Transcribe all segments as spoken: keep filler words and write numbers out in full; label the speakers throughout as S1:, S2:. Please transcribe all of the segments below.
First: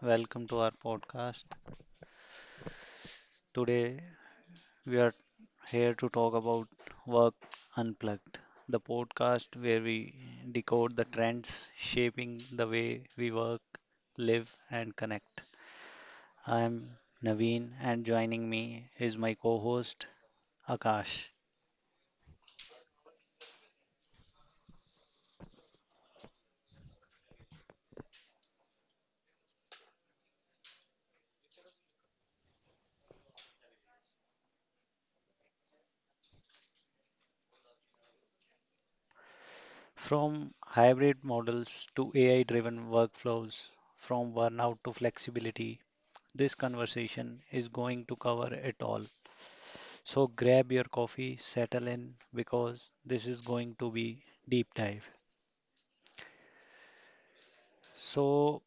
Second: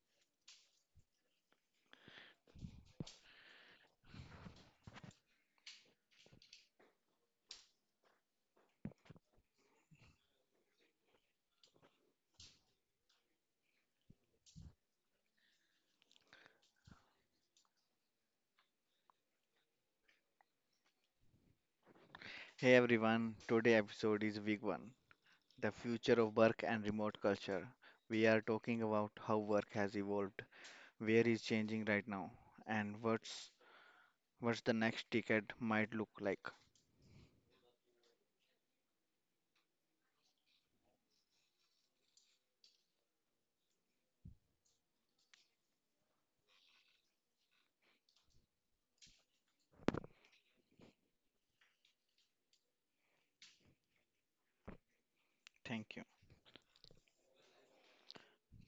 S1: welcome to our podcast. Today we are here to talk about Work Unplugged, the podcast where we decode the trends shaping the way we work, live, and connect. I am Naveen, and joining me is my co host Akash.
S2: Hey everyone, today episode is week one. The future of work and remote culture. We are talking about how work has evolved, where is changing right now, and what's what's the next decade might look like.
S1: From hybrid models to A I driven workflows, from burnout to flexibility, this conversation is going to cover it all. So grab your coffee, settle in because this is going to be deep dive.
S2: Thank you.
S1: So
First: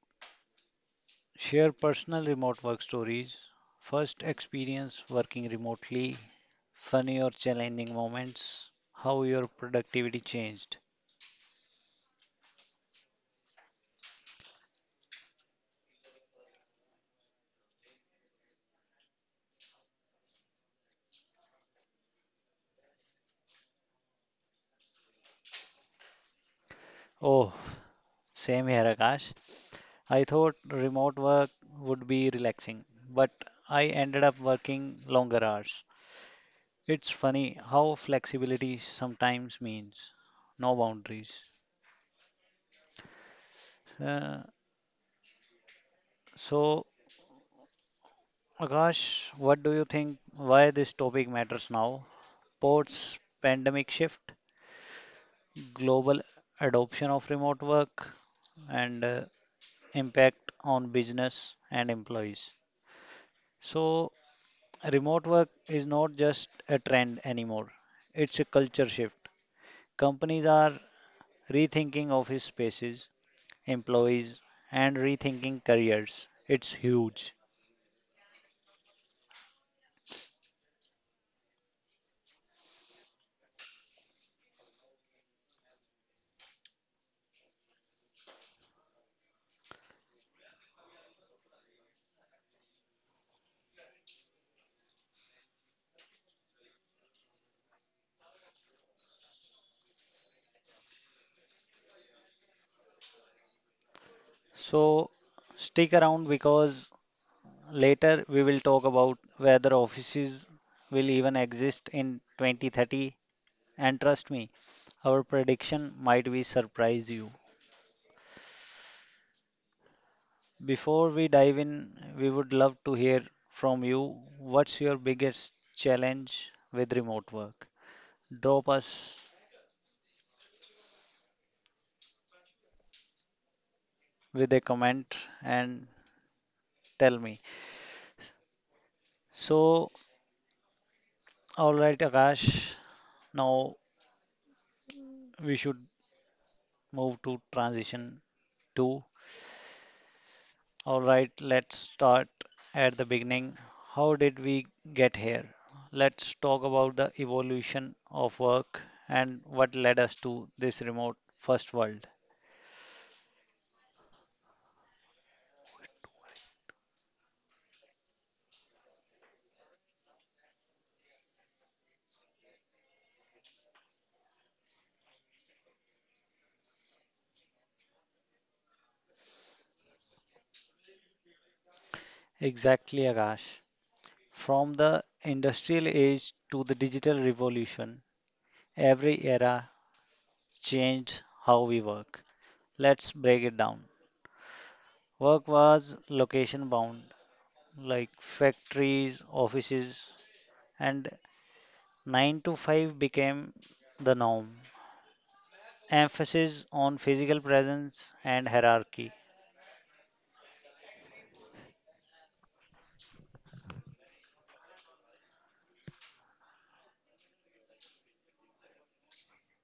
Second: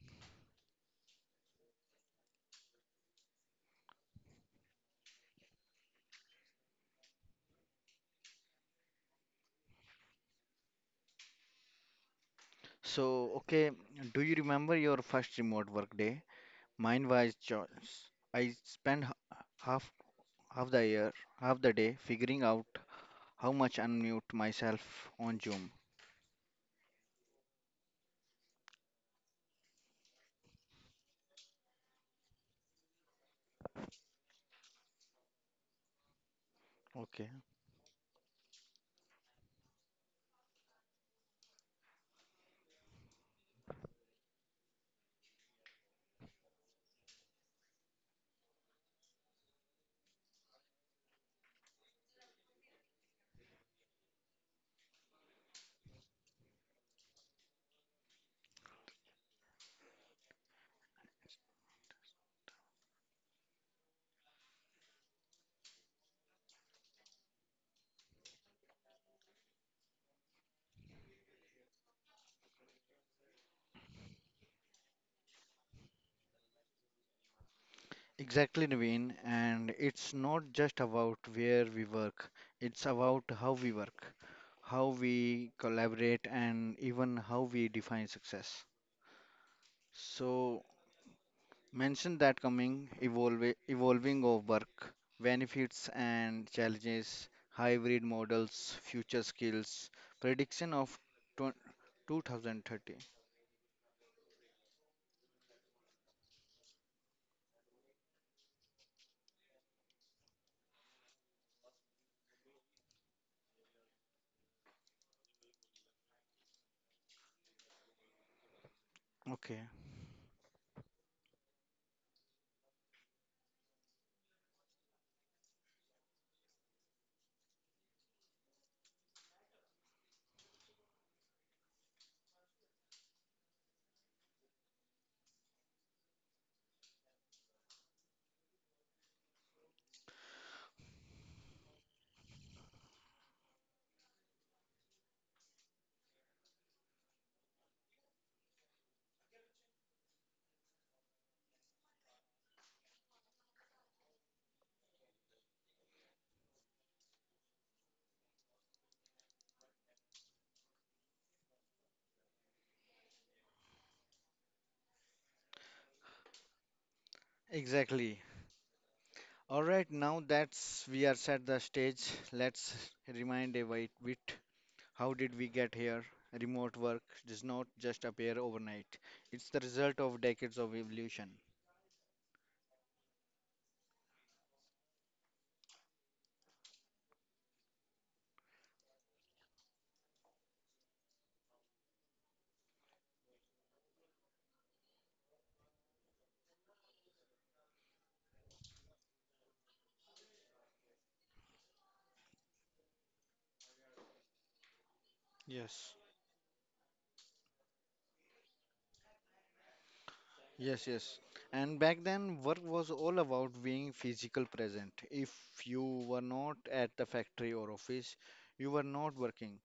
S1: share personal remote work stories, first experience working remotely, funny or challenging moments, how your productivity changed.
S2: So, okay, do you remember your first remote work day? Mine was choice. I spent h- half half the year, half the day figuring out how much unmute myself on Zoom.
S1: Oh, same here Akash. I thought remote work would be relaxing, but I ended up working longer hours. It's
S2: Okay.
S1: funny how flexibility sometimes means no boundaries. Uh, So, Akash, what do you think why this topic matters now? Ports, pandemic shift, global adoption of remote work, and uh, impact on business and employees. So, remote work is not just a trend anymore, it's a culture shift. Companies are rethinking office spaces, employees, and rethinking careers. It's huge.
S2: Exactly, Naveen. And it's not just about where we work, it's about how we work, how we collaborate, and even how we define success. So, mention that coming, evolve, evolving of work, benefits and challenges, hybrid models, future skills, prediction of twen- twenty thirty.
S1: So, stick around because later, we will talk about whether offices will even exist in twenty thirty. And trust me, our prediction might be surprise you.
S2: Okay,
S1: Before we dive in, we would love to hear from you. What's your biggest challenge with remote work? Drop us with a comment and tell me. So, all right, Akash, now we should move to transition two. All right, let's start at the beginning. How did we get here? Let's talk about the evolution of work and what led us to this remote first world.
S2: exactly. All right, now that's we are set the stage, let's remind a white bit. How did we get here? Remote work does not just appear overnight. It's the result of decades of evolution.
S1: Exactly, Akash. From the industrial age to the digital revolution, every era changed how we work. Let's break it down. Work was location bound, like factories, offices, and nine to five became the norm.
S2: Yes.
S1: Emphasis on physical presence and hierarchy,
S2: Yes, yes. And back then, work was all about being physical present. If you were not at the factory or office, you were not working.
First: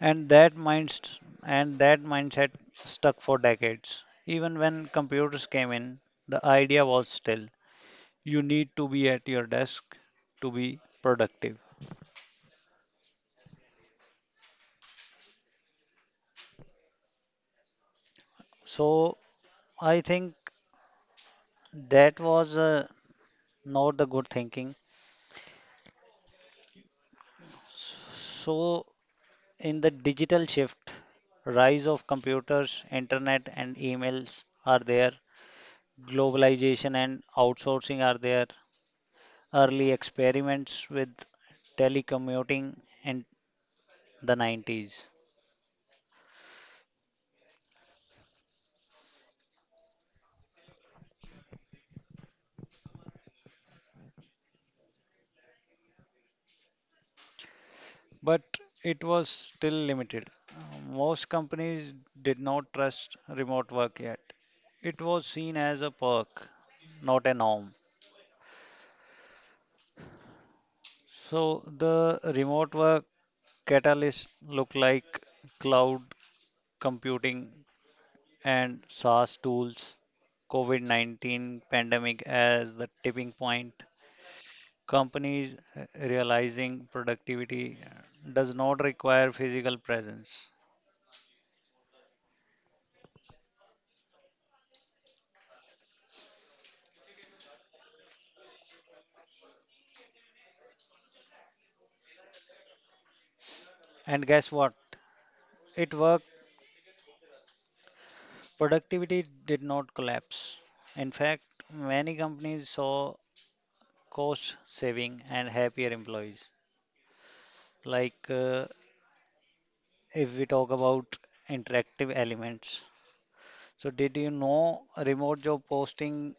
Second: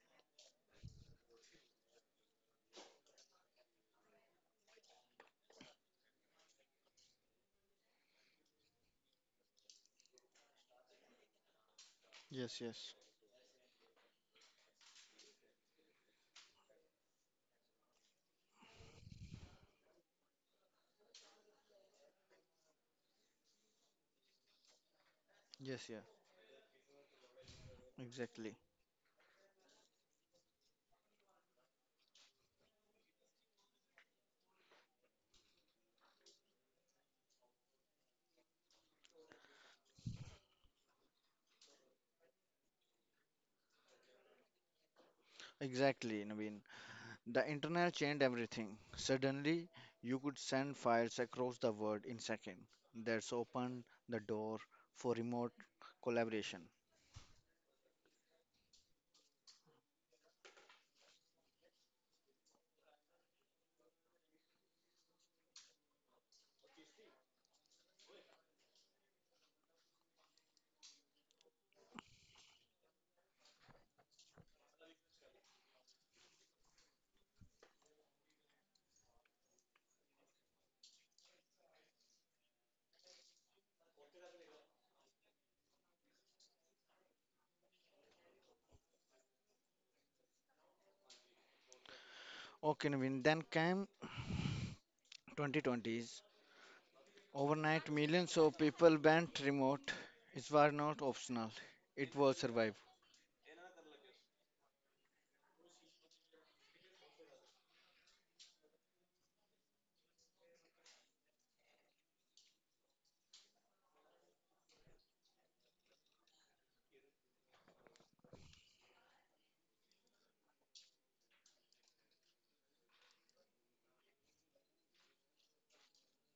S1: and that mind and that mindset stuck for decades. Even when computers came in, the idea was still you need to be at your desk to be productive.
S2: Yes, yes.
S1: So I think that was uh, not the good thinking.
S2: Yes, yeah. Exactly.
S1: So in the digital shift, rise of computers, internet and emails are there, globalization and outsourcing are there, early experiments with telecommuting in the nineties,
S2: Exactly, Naveen. The internet changed everything. Suddenly, you could send files across the world in seconds. That's opened the door for remote collaboration.
S1: but it was still limited. Most companies did not trust remote work yet. It was seen as a perk, not a norm. So the remote work catalyst look like cloud computing and SaaS tools, COVID nineteen pandemic as the tipping point, companies uh, realizing productivity uh, does not require physical presence.
S2: Okay, Naveen. Then came twenty twenties. Overnight, millions of people went remote. It was not optional. It was survive.
S1: And guess what? It worked. Productivity did not collapse. In fact, many companies saw cost saving and happier employees. Like uh, if we talk about interactive elements. So, did you know remote job posting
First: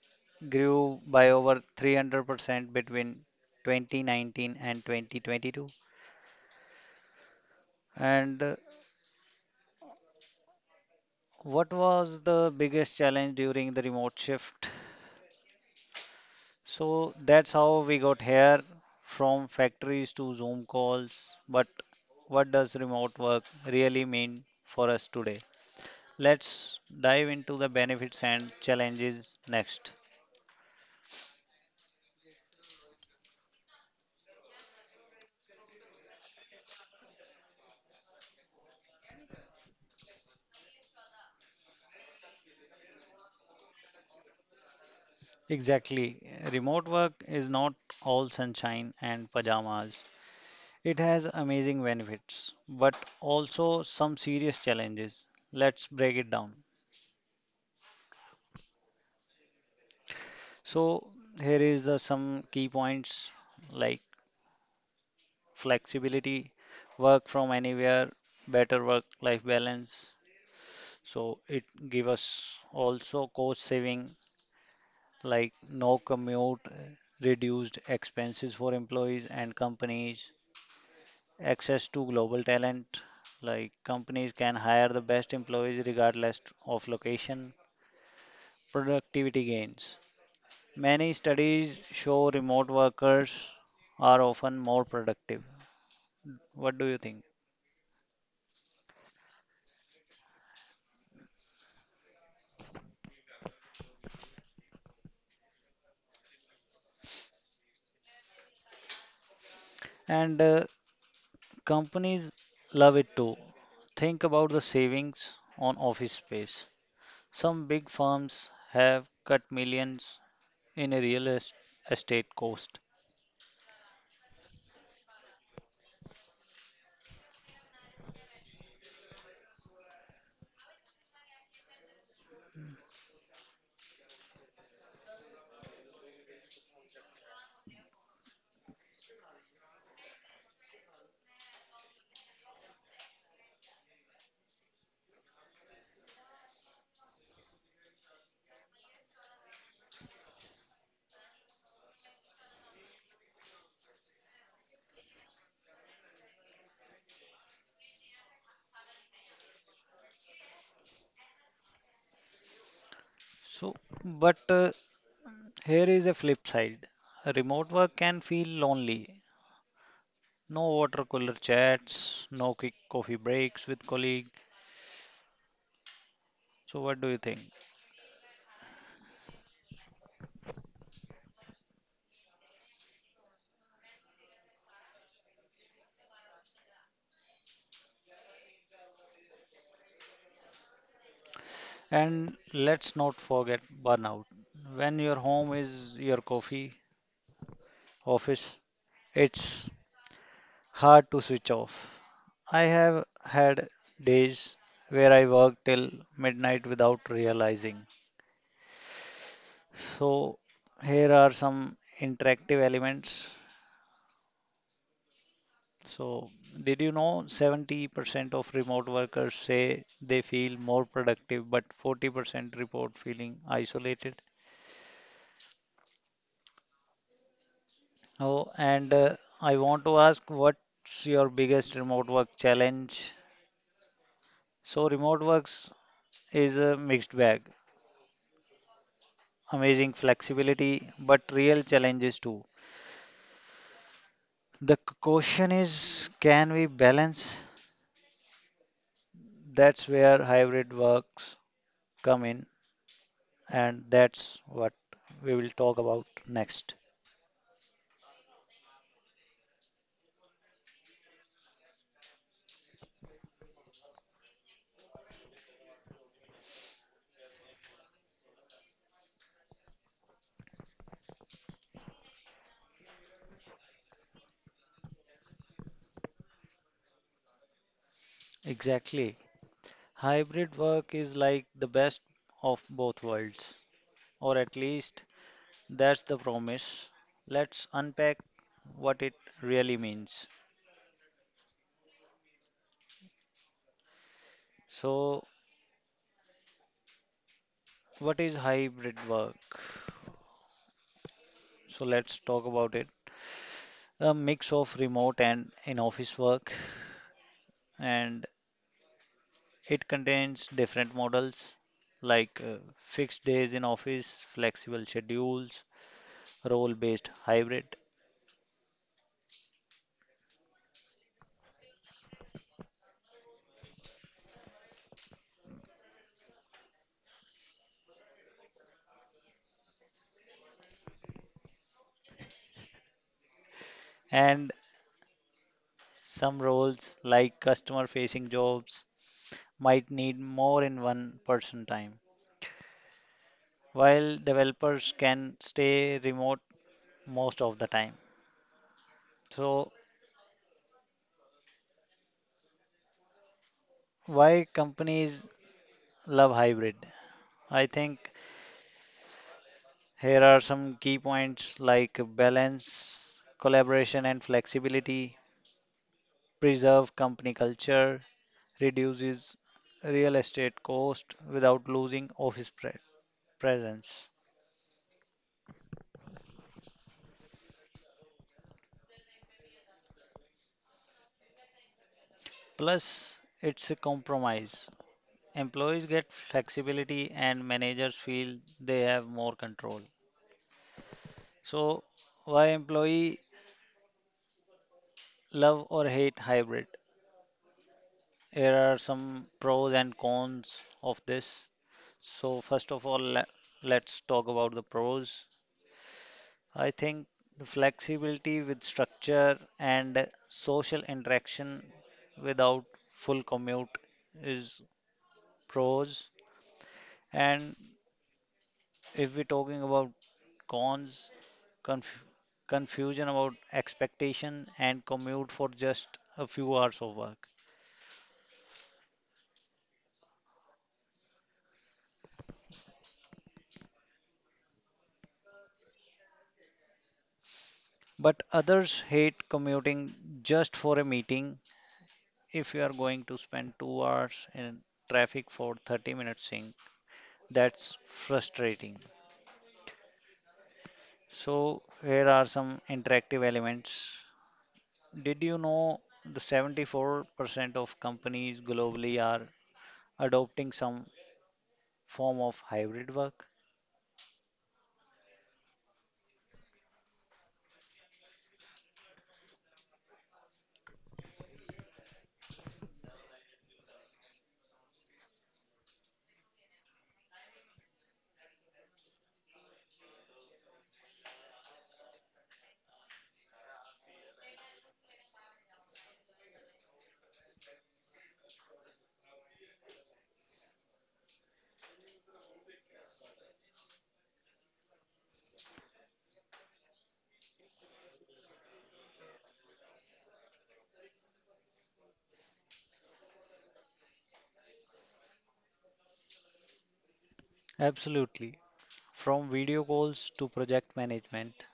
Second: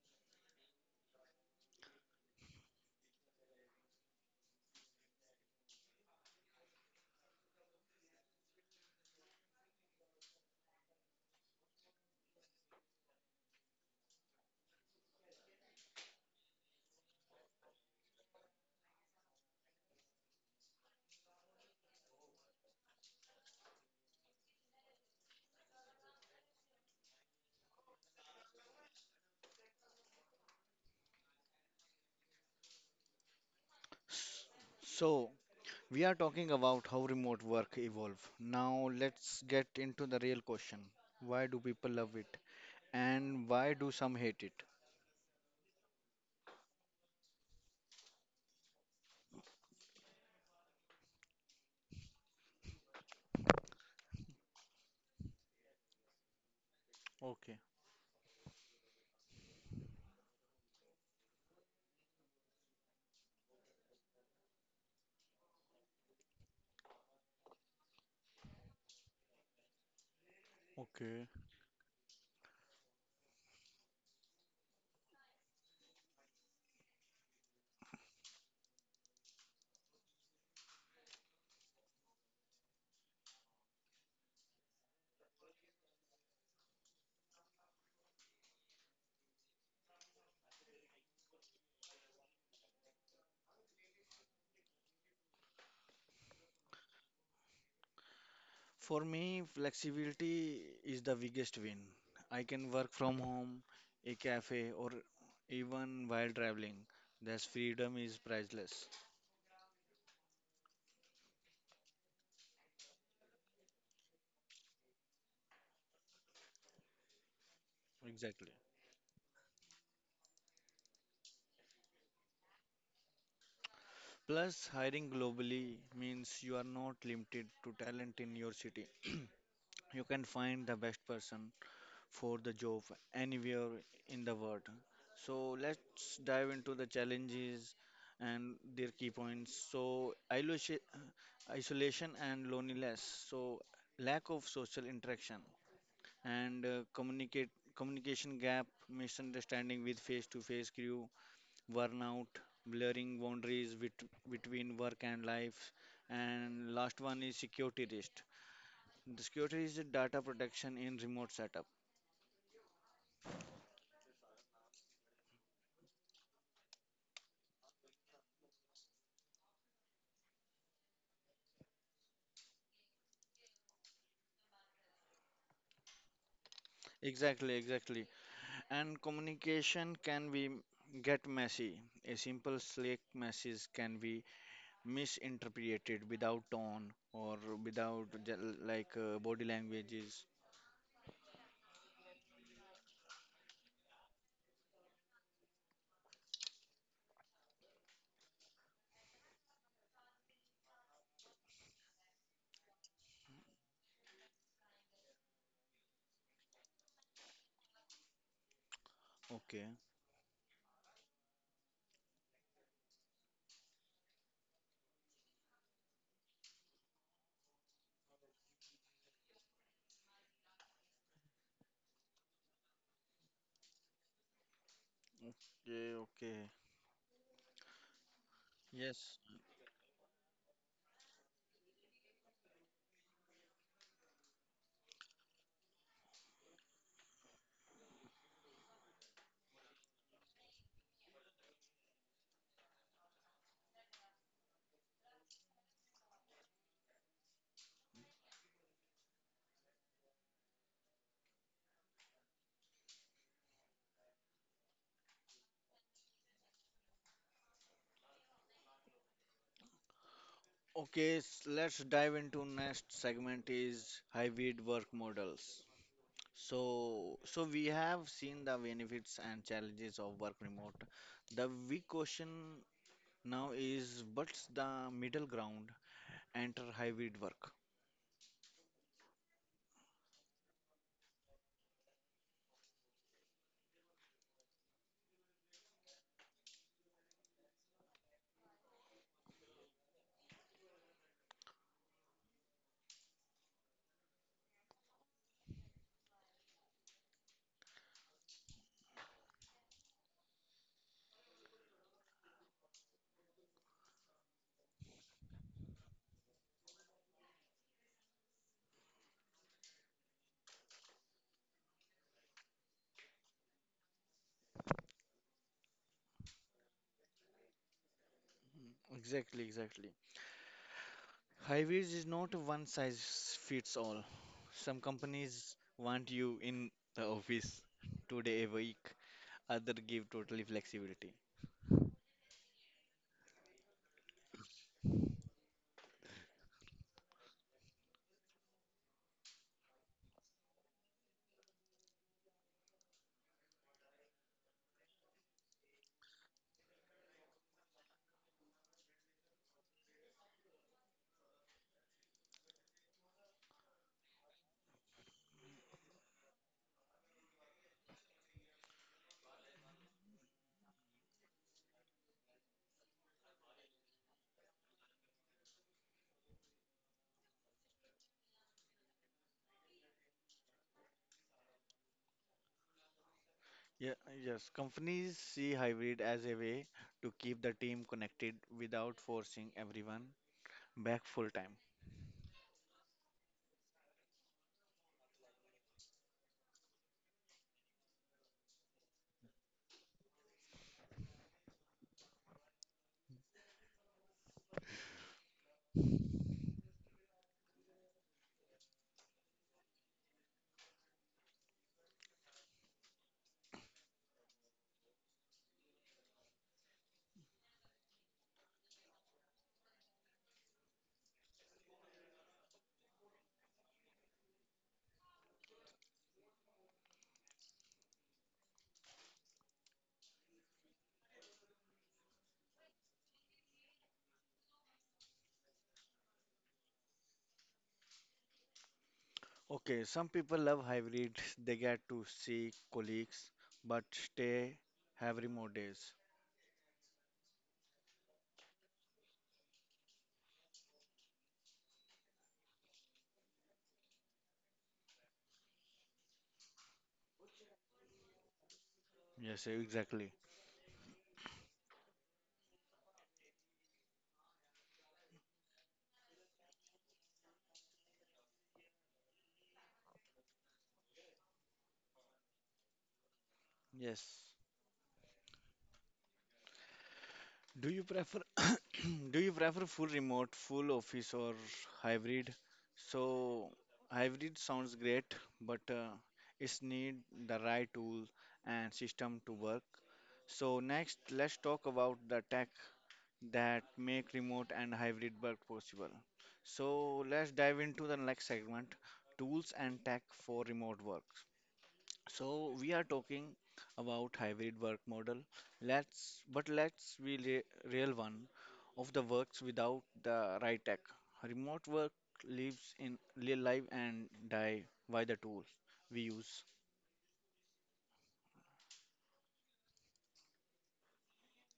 S1: grew by over three hundred percent between twenty nineteen and twenty twenty-two? And uh, What was the biggest challenge during the remote shift? So that's how we got here, from factories to Zoom calls. But what does remote work really mean for us today? Let's dive into the benefits and challenges next.
S2: S- So, we are talking about how remote work evolved. Now, let's get into the real question. Why do people love it? And why do some hate it?
S1: Exactly. Remote work is not all sunshine and pajamas. It has amazing benefits, but also some serious challenges. Let's break it down.
S2: Okay,
S1: So here is the some key points like flexibility, work from anywhere, better work-life balance.
S2: okay.
S1: So it give us also cost saving, like no commute, reduced expenses for employees and companies, access to global talent, like companies can hire the best employees regardless of location, productivity gains. Many studies show remote workers are often more productive. What do you think?
S2: For me, flexibility is the biggest win. I can work from home, a cafe, or even while traveling. Thus, freedom is priceless.
S1: And uh, companies love it too. Think about the savings on office space. Some big firms
S2: Exactly.
S1: have cut millions in a real es- estate cost.
S2: Plus, hiring globally means you are not limited to talent in your city. You can find the best person for the job anywhere in the world. So let's dive into the challenges and their key points. So isolation isolation and loneliness. So lack of social interaction and uh, communicate communication gap, misunderstanding with face-to-face crew, burnout, blurring boundaries bet- between work and life, and last one is security risk. The security is the data protection in remote setup.
S1: So, but uh, here is a flip side. Remote work can feel lonely. No water cooler chats, no quick coffee breaks with colleagues. So, what do you think?
S2: Exactly, exactly. And communication can be get messy. A simple Slack message can be misinterpreted without tone or without j- like uh, body languages.
S1: And let's not forget burnout. When your home is your coffee, office, it's hard to switch off. I have had days where I work till midnight without realizing.
S2: Okay,
S1: So, here are some interactive elements. So, did you know seventy percent of remote workers say they feel more productive, but forty percent report feeling isolated?
S2: okay, okay.
S1: Oh, and uh,
S2: Yes.
S1: I want to ask, what's your biggest remote work challenge? So, remote works is a mixed bag. Amazing flexibility, but real challenges too. The c- question is, can we balance? That's where hybrid works come in, and that's what we will talk about next.
S2: Okay, s- let's dive into next segment is hybrid work models. So, so we have seen the benefits and challenges of work remote. The big question now is what's the middle ground? Enter hybrid work.
S1: Exactly. Hybrid work is like the best of both worlds, or at least that's the promise. Let's unpack what it really means. So, what is hybrid work? So, let's talk about it. A mix of remote and in office work, and it contains different models like uh, fixed days in office, flexible schedules, role based hybrid,
S2: Exactly, exactly. Hybrids is not a one size fits all. Some companies want you in the office two day a week, other give totally flexibility.
S1: and some roles like customer facing jobs might need more in one person time, while developers can stay remote most of the time. So, why companies love hybrid? I think here are some key points like balance, collaboration and flexibility, preserve company culture, reduces real estate cost without losing office pre-
S2: Yeah,
S1: presence.
S2: yes, companies see hybrid as a way to keep the team connected without forcing everyone back full time.
S1: Plus, it's a compromise. Employees get flexibility and managers feel they have more control. So, why employee love or hate hybrid? Here are some pros and cons of this. So first of all, le- let's talk about the pros. I think the flexibility with structure and social interaction without full commute is pros. And if we're talking about cons, conf- confusion about expectation and commute for just a few hours of work.
S2: Okay, some people love hybrid, they get to see colleagues, but stay have remote days.
S1: But others hate commuting just for a meeting. If you are going to spend two hours in traffic for thirty minutes, that's frustrating.
S2: Yes, exactly.
S1: So, here are some interactive elements. Did you know the seventy-four percent of companies globally are adopting some form of hybrid work?
S2: Yes. Do you prefer do you prefer full remote, full office or hybrid? So hybrid sounds great, but uh, it's need the right tool and system to work. So next, let's talk about the tech that make remote and hybrid work possible. So let's dive into the next segment, tools and tech for remote work. So we are talking about hybrid work model. Let's but let's be re- real, one of the works without the right tech. Remote work lives in li- live and die by the tools we use.
S1: Absolutely. From video calls to project management,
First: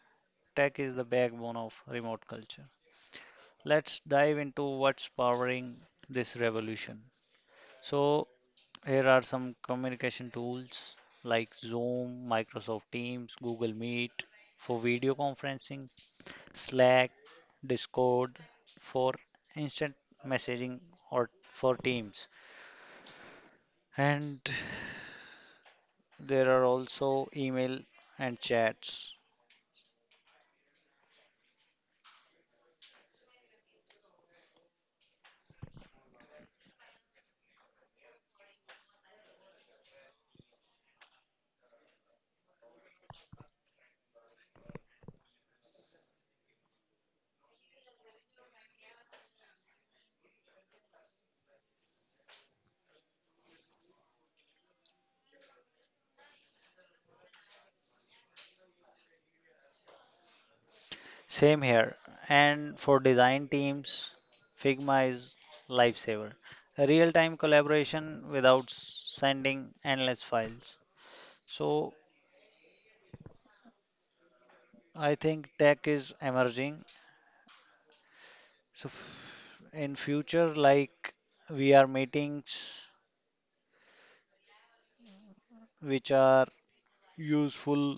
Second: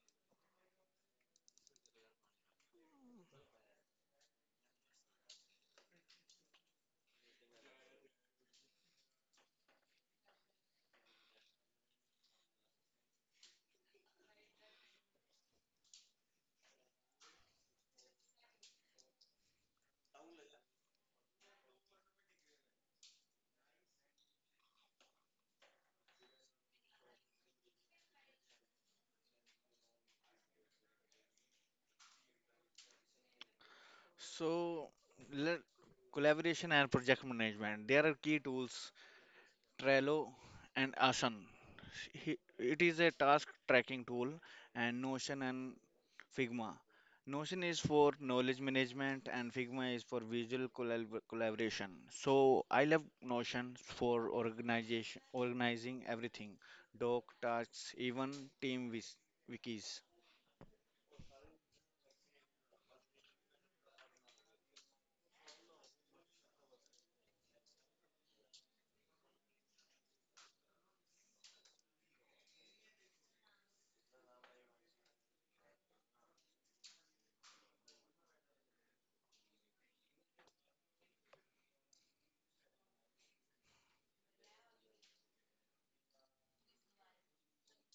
S1: tech is the backbone of remote culture. Let's dive into what's powering this revolution. So, here are some communication tools like Zoom, Microsoft Teams, Google Meet for video conferencing, Slack, Discord for instant messaging or for Teams. And there are also email and chats.
S2: So let, collaboration and project management. There are key tools Trello, and Asana. He- It is a task tracking tool, and Notion and Figma. Notion is for knowledge management, and Figma is for visual collab- collaboration. So I love Notion for organization, organizing everything, doc tasks, even team wis- wikis.
S1: Same here. And for design teams, Figma is lifesaver. A real-time collaboration without sending endless files. So I think tech is emerging. So f- in future, like we are meetings which are useful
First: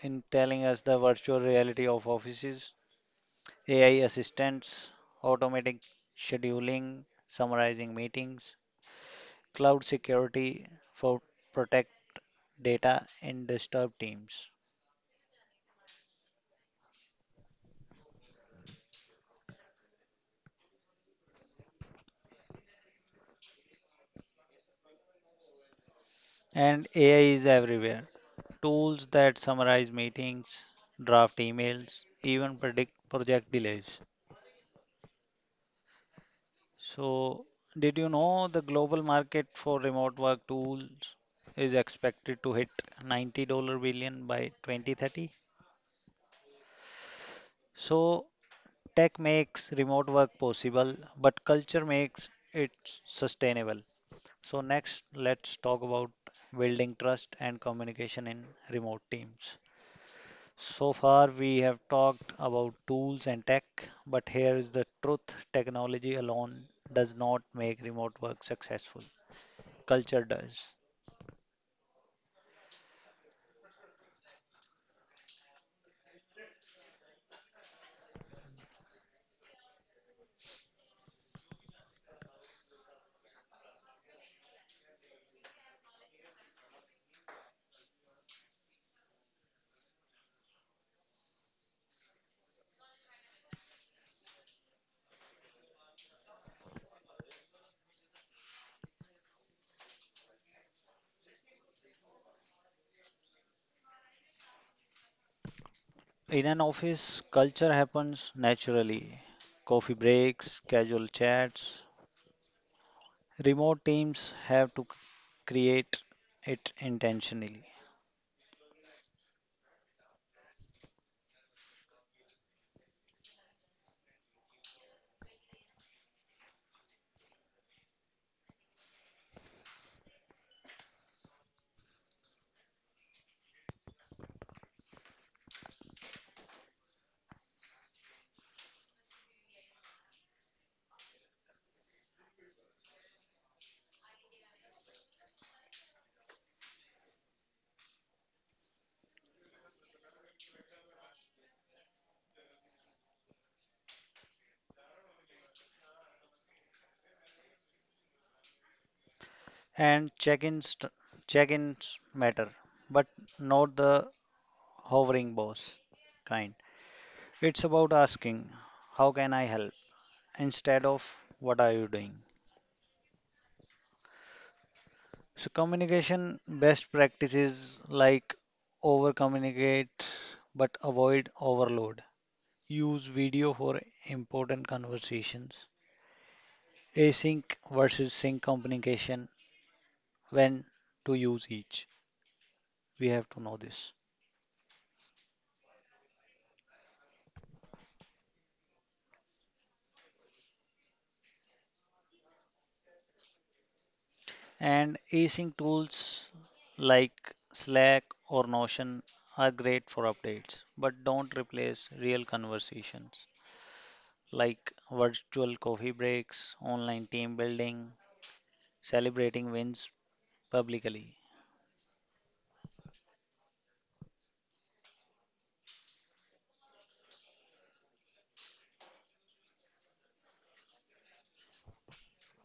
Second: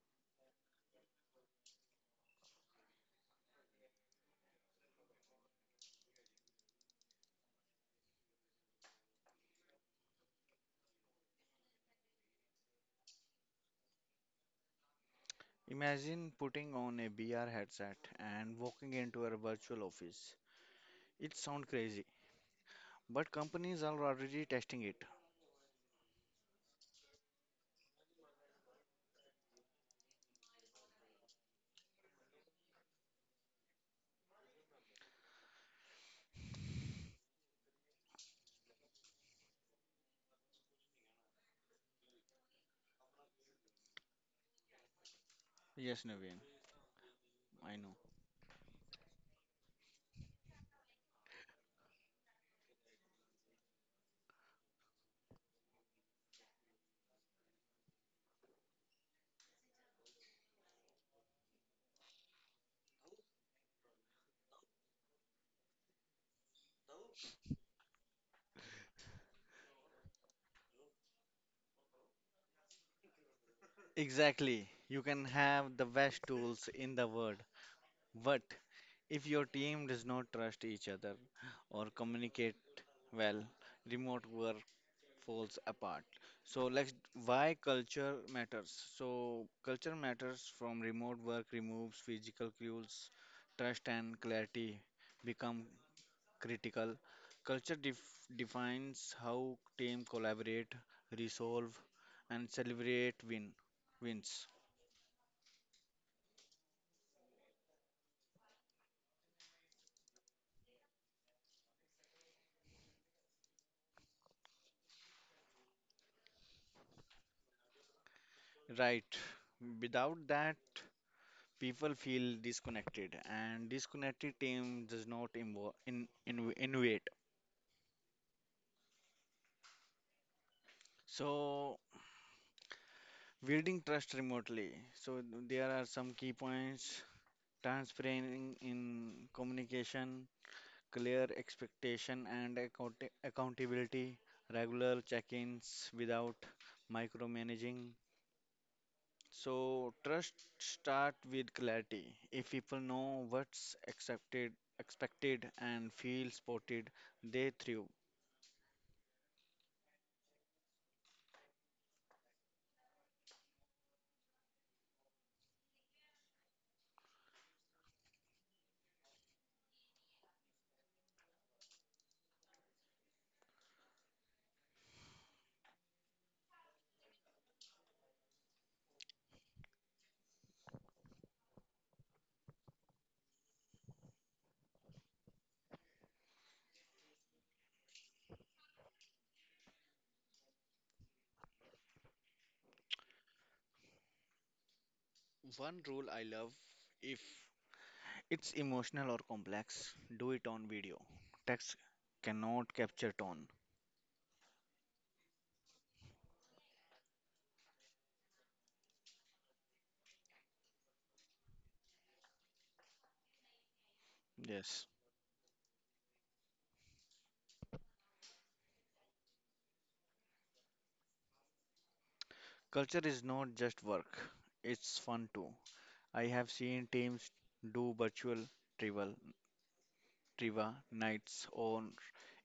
S1: in telling us the virtual reality of offices, A I assistants, automatic scheduling, summarizing meetings, cloud security for protect data and disturb teams.
S2: Imagine putting on a V R headset and walking into a virtual office. It sounds crazy, but companies are already testing it.
S1: And A I is everywhere. Tools that summarize meetings, draft emails, even predict project delays. So, did you know the global market for remote work tools is expected to hit ninety dollar billion by twenty thirty?
S2: Yes, Naveen. I know.
S1: So, tech makes remote work possible, but culture makes it sustainable. So, next, let's talk about building trust and communication in remote teams. So far, we have talked about tools and tech, but here is the truth, technology alone does not make remote work successful. Culture does.
S2: Exactly. You can have the best tools in the world, but if your team does not trust each other or communicate well, remote work falls apart. So let's, why culture matters. So culture matters from remote work removes physical cues, trust and clarity become critical. Culture def- defines how team collaborate, resolve, and celebrate win wins.
S1: In an office, culture happens naturally. Coffee breaks, casual chats. Remote teams have to create it intentionally.
S2: Right. Without that, people feel disconnected, and disconnected team does not invo- in, in, innovate. So, building trust remotely. So, there are some key points: transparent in communication, clear expectation and account- accountability, regular check-ins without micromanaging. So trust start with clarity. If people know what's accepted, expected, and feel supported, they thrive.
S1: And check-ins check-ins matter, but not the hovering boss kind. It's about asking, how can I help? Instead of, what are you doing? So communication best practices like over communicate but avoid overload. Use video for important conversations. Async versus sync communication, when to use each. We have to know this.
S2: I love, if it's emotional or complex, do it on video. Text cannot capture tone.
S1: And async tools like Slack or Notion are great for updates, but don't replace real conversations like
S2: Yes,
S1: virtual coffee breaks, online team building, celebrating wins publicly.
S2: culture is not just work. It's fun too. I have seen teams do virtual tribal trivia nights or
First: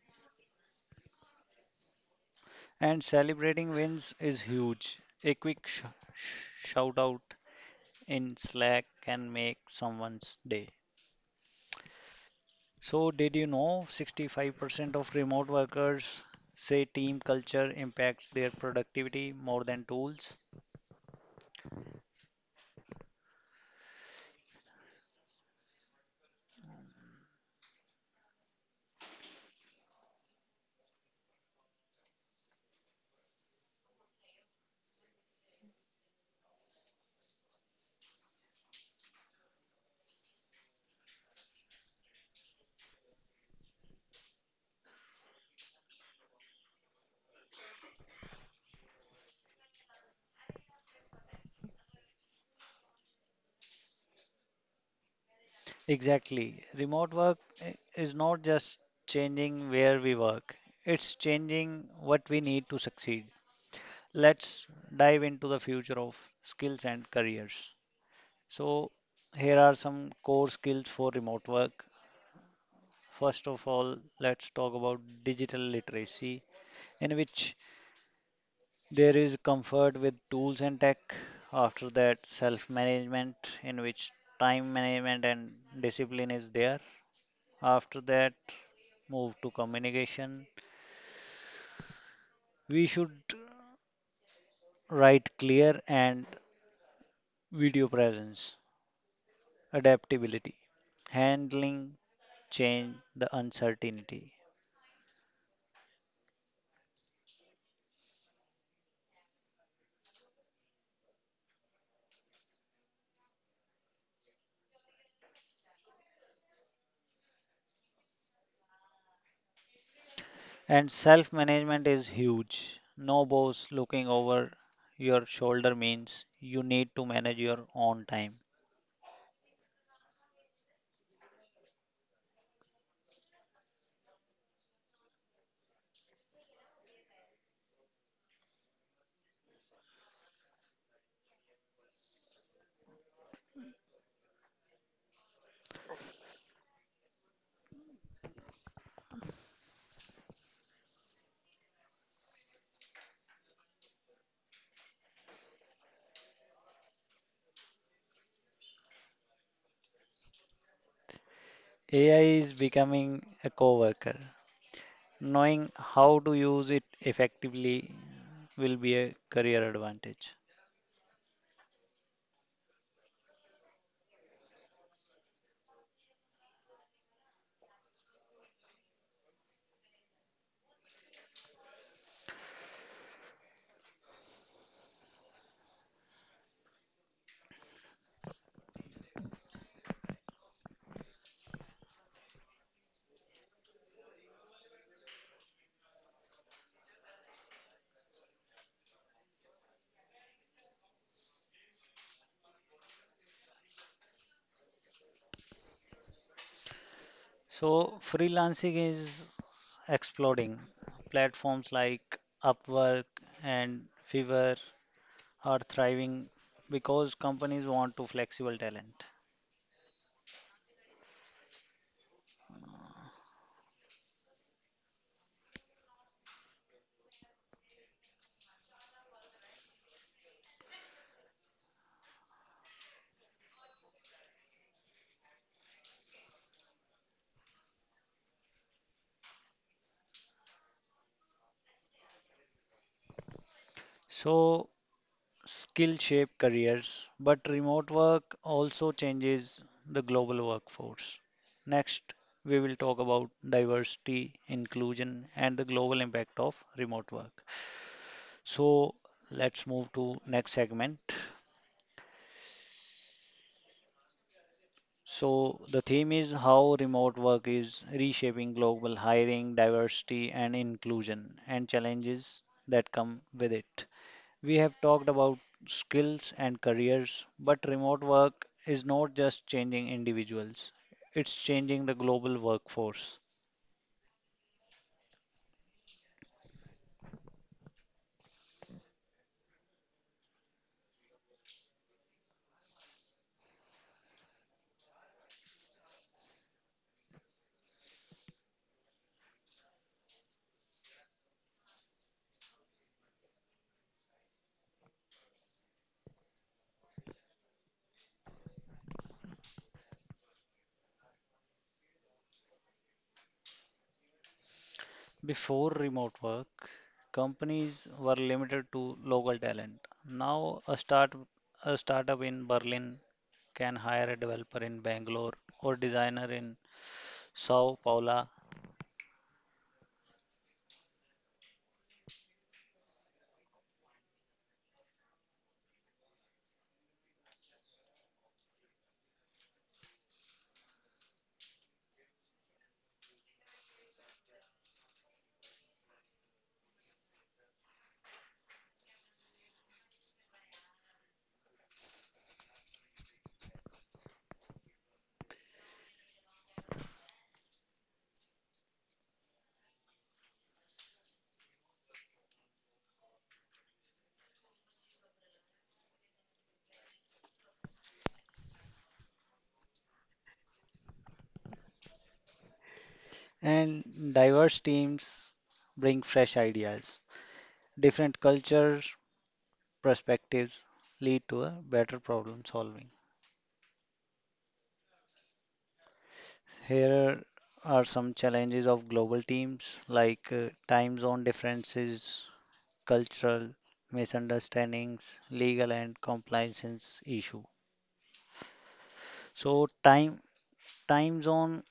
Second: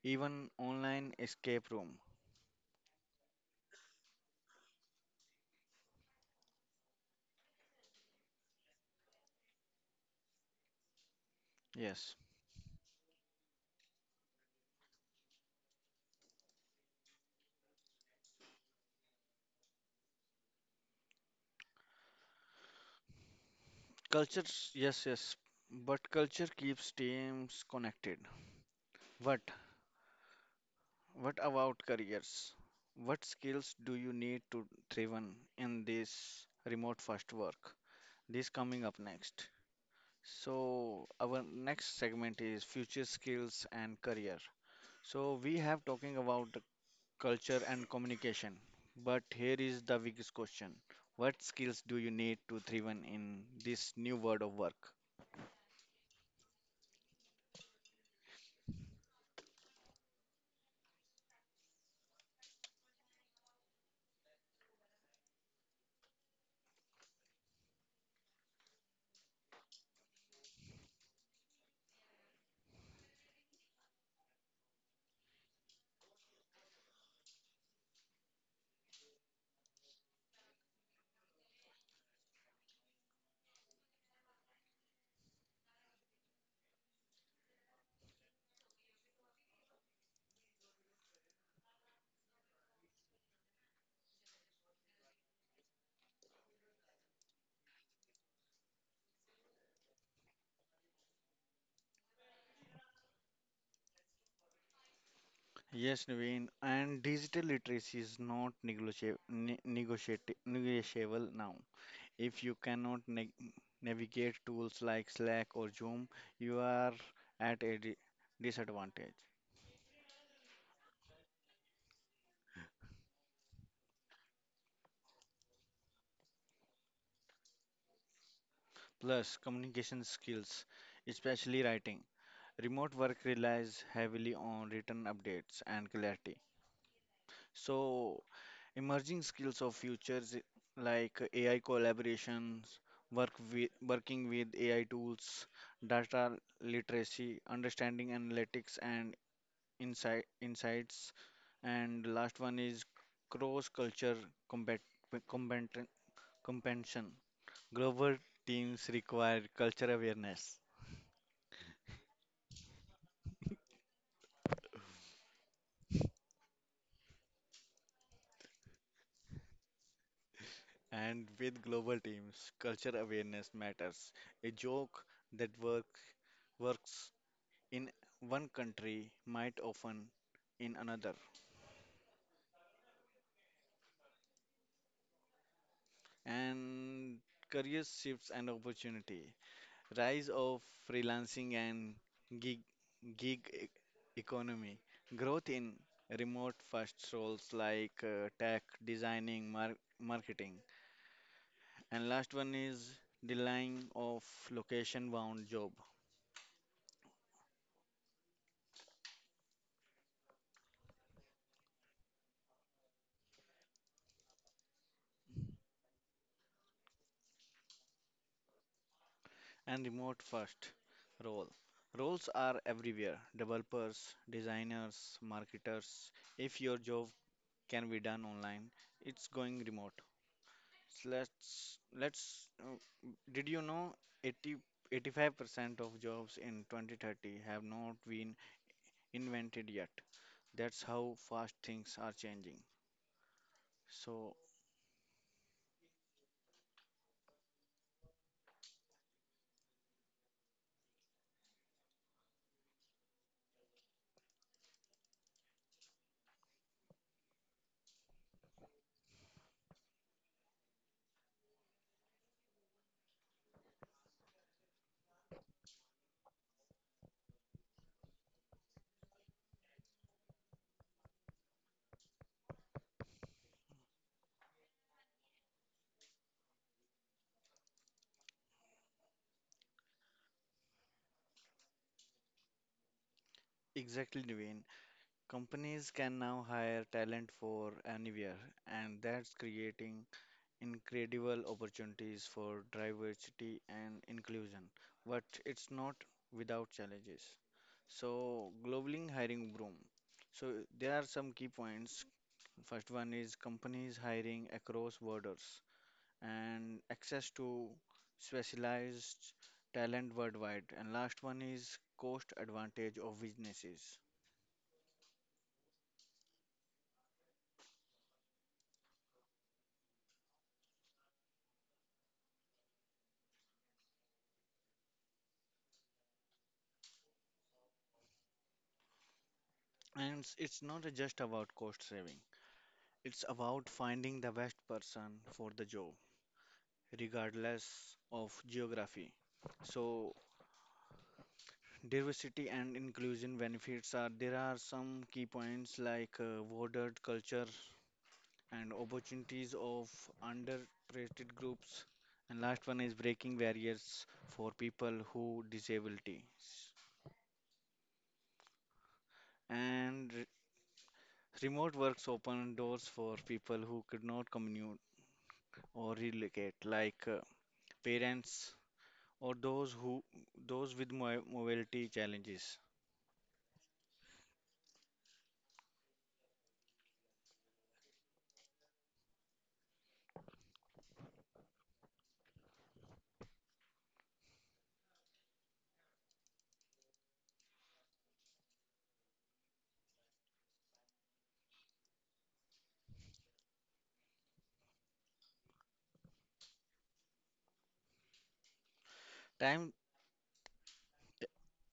S2: even online escape room.
S1: And celebrating wins is huge. A quick sh- sh- shout out in Slack can make someone's day.
S2: Yes.
S1: So, did you know sixty-five percent of remote workers say team culture impacts their productivity more than tools?
S2: Cultures, yes, yes, but culture keeps teams connected. But what about careers? What skills do you need to thrive on in this remote first work? This coming up next. So our next segment is future skills and career. So we have talking about the culture and communication, but here is the biggest question. What skills do you need to thrive on in this new world of work?
S1: Exactly. Remote work is not just changing where we work, it's changing what we need to succeed. Let's dive into the future of skills and careers. So, here are some core skills for remote work. First of all, let's talk about digital literacy, in which there is comfort with tools and tech. After that, self management, in which time management and discipline is there. After that, move to communication. We should write clear and video presence, adaptability, handling change, the uncertainty.
S2: Yes, Naveen, and digital literacy is not negotiable, negotiati negotiable now. If you cannot neg navigate tools like Slack or Zoom, you are at a di disadvantage.
S1: And self management is huge. No boss looking over your shoulder means you need to manage your own time.
S2: Plus, communication skills, especially writing. Remote work relies heavily on written updates and clarity. So, emerging skills of futures i- like A I collaborations, work with, working with A I tools, data literacy, understanding analytics and insight, insights, and last one is cross-culture combat, combat, compension. Global teams require culture awareness,
S1: A I is becoming a coworker. Knowing how to use it effectively will be a career advantage.
S2: and with global teams, culture awareness matters. A joke that work, works in one country might often in another. And career shifts and opportunity, rise of freelancing and gig, gig e- economy, growth in remote first roles like uh, tech designing mar- marketing, and last one is delaying of location bound job.
S1: So, freelancing is exploding. Platforms like Upwork and Fiverr are thriving because companies want to flexible talent.
S2: And remote first role roles are everywhere, developers designers marketers. If your job can be done online, it's going remote. So Let's let's. Uh, did you know 80 eighty-five percent of jobs in twenty thirty have not been invented yet? That's how fast things are changing. So
S1: So, skill shape careers, but remote work also changes the global workforce. Next, we will talk about diversity, inclusion, and the global impact of remote work. So, let's move to next segment. So, the theme is how remote work is reshaping global hiring, diversity, and inclusion, and challenges that come with it. We have talked about skills and careers, but remote work is not just changing individuals, it's changing the global workforce.
S2: exactly, Devin. Companies can now hire talent for anywhere, and that's creating incredible opportunities for diversity and inclusion, but it's not without challenges. So, global hiring boom. So, there are some key points. First one is companies hiring across borders and access to specialized talent worldwide. And last one is cost advantage of businesses.
S1: Before remote work, companies were limited to local talent. Now, a, start, a startup in Berlin can hire a developer in Bangalore or designer in Sao Paulo,
S2: And it's it's not just about cost saving. It's about finding the best person for the job, regardless of geography. So, diversity and inclusion benefits, are there are some key points like uh, watered culture and opportunities of underrepresented groups. And last one is breaking barriers for people who disabilities. And re- remote works open doors for people who could not commute or relocate, like uh, parents or those who those with mo- mobility challenges.
S1: and diverse teams bring fresh ideas, different cultures, perspectives lead to a better problem solving. Here are some challenges of global teams like uh, time zone differences, cultural misunderstandings, legal and compliance issue. So
S2: Time
S1: time time zone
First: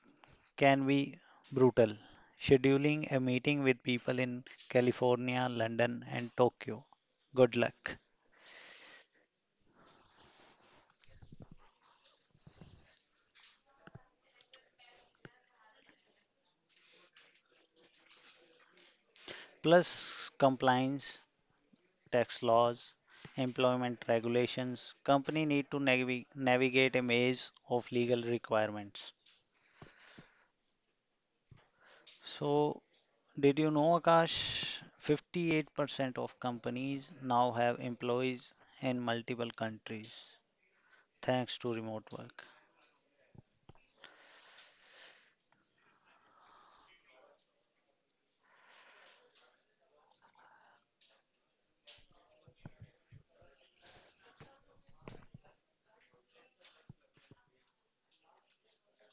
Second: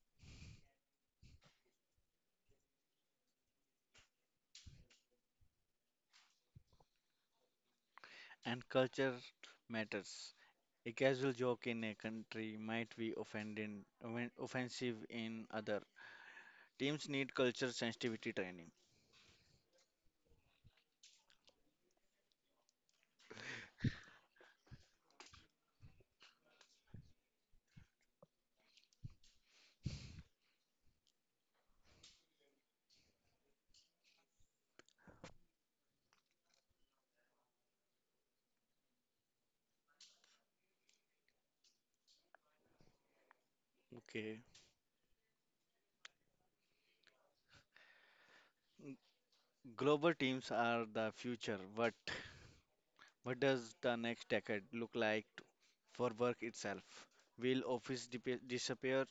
S1: can be brutal. Scheduling a meeting with people in California, London and Tokyo. Good luck.
S2: and culture matters. A casual joke in a country might be offending, offen- offensive in other. Teams need culture sensitivity training.
S1: Plus compliance, tax laws, employment regulations, company need to navi- navigate a maze of legal requirements. So, did you know, Akash, fifty-eight percent of companies now have employees in multiple countries thanks to remote work.
S2: Okay, global teams are the future, but what does the next decade look like t- for work itself? Will office dip- disappear?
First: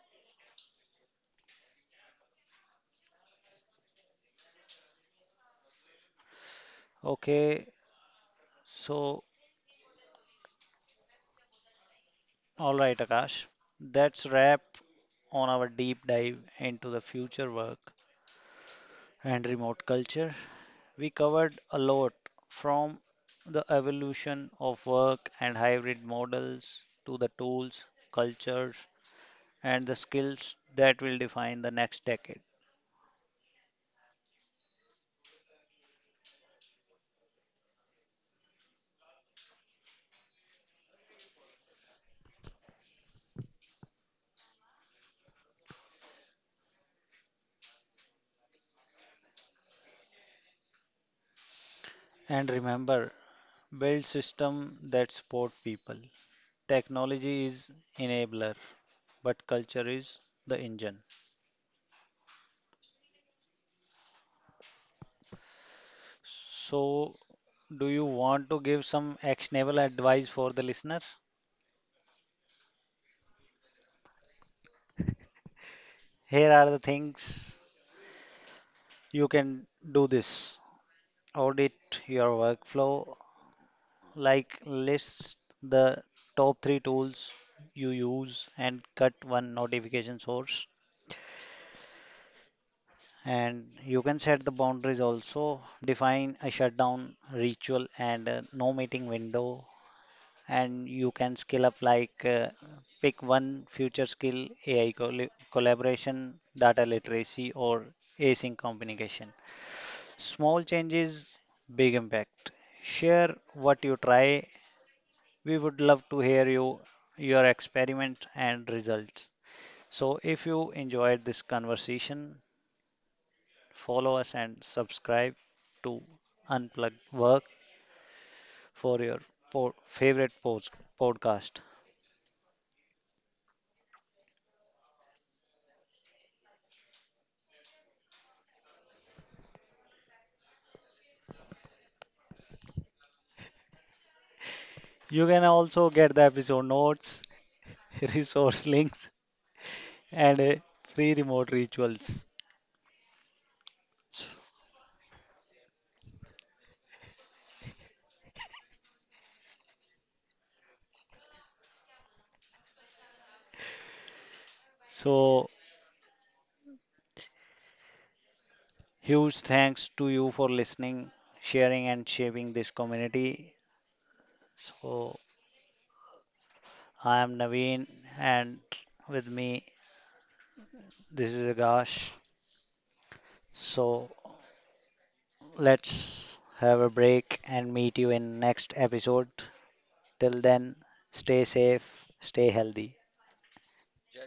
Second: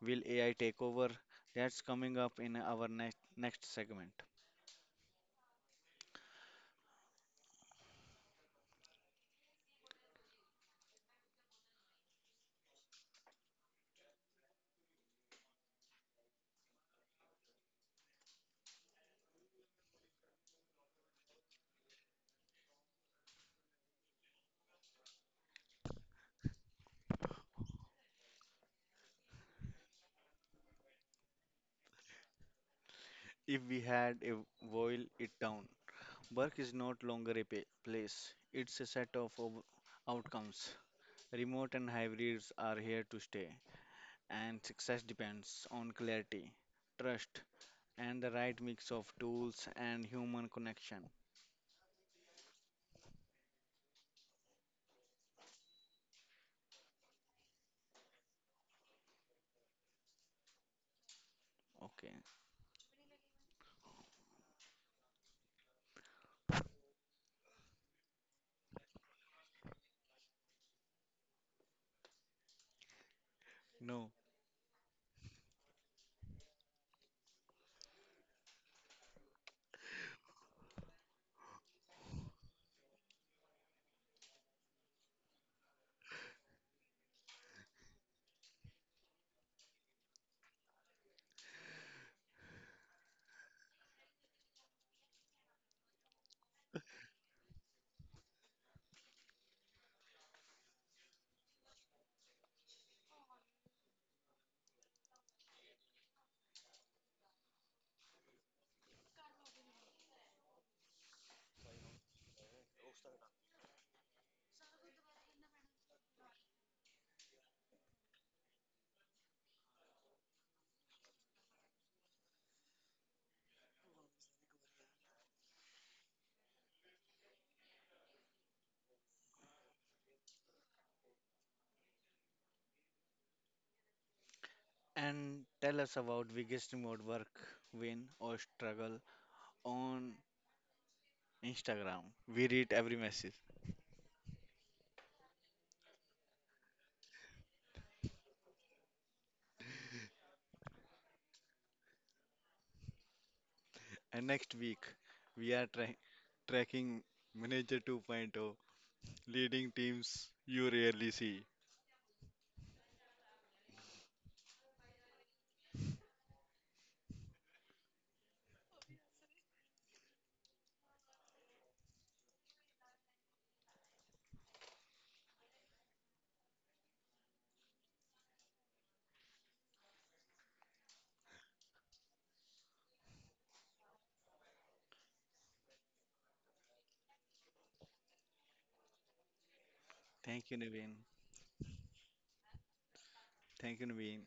S2: Will A I take over? That's coming up in our next next segment.
S1: Okay, so all right, Akash, that's wrap on our deep dive into the future work and remote culture. We covered a lot, from the evolution of work and hybrid models to the tools, cultures, and the skills that will define the next decade.
S2: If we had a boil it down, work is not longer a pa- place, it's a set of ob- outcomes. Remote and hybrids are here to stay, and success depends on clarity, trust, and the right mix of tools and human connection.
S1: And remember, build systems that support people. Technology is enabler, but culture is the engine.
S2: Okay,
S1: So, do you want to give some actionable advice for the listener?
S2: no.
S1: Here are the things you can do this. Audit your workflow like list the top three tools you use and cut one notification source. And you can set the boundaries also, define a shutdown ritual and a no meeting window. And you can scale up like uh, pick one future skill, A I colla- collaboration, data literacy, or async communication. Small changes, big impact. Share what you try. We would love to hear you, your experiment and results. So if you enjoyed this conversation, follow us and subscribe to Unplug Work for your po- favorite post- podcast.
S2: And tell us about biggest remote work win or struggle on Instagram. We read every message.
S1: You can also get the episode notes, resource links, and uh, free remote rituals.
S2: And next week, we are trying tracking manager 2.0, leading teams you rarely see.
S1: So, huge thanks to you for listening, sharing, and shaping this community. So, I am Naveen, and with me this is Akash. So let's have a break and meet you in next episode. Till
S2: Thank you,
S1: then,
S2: Naveen.
S1: stay safe, stay healthy.
S2: Thank you, Naveen.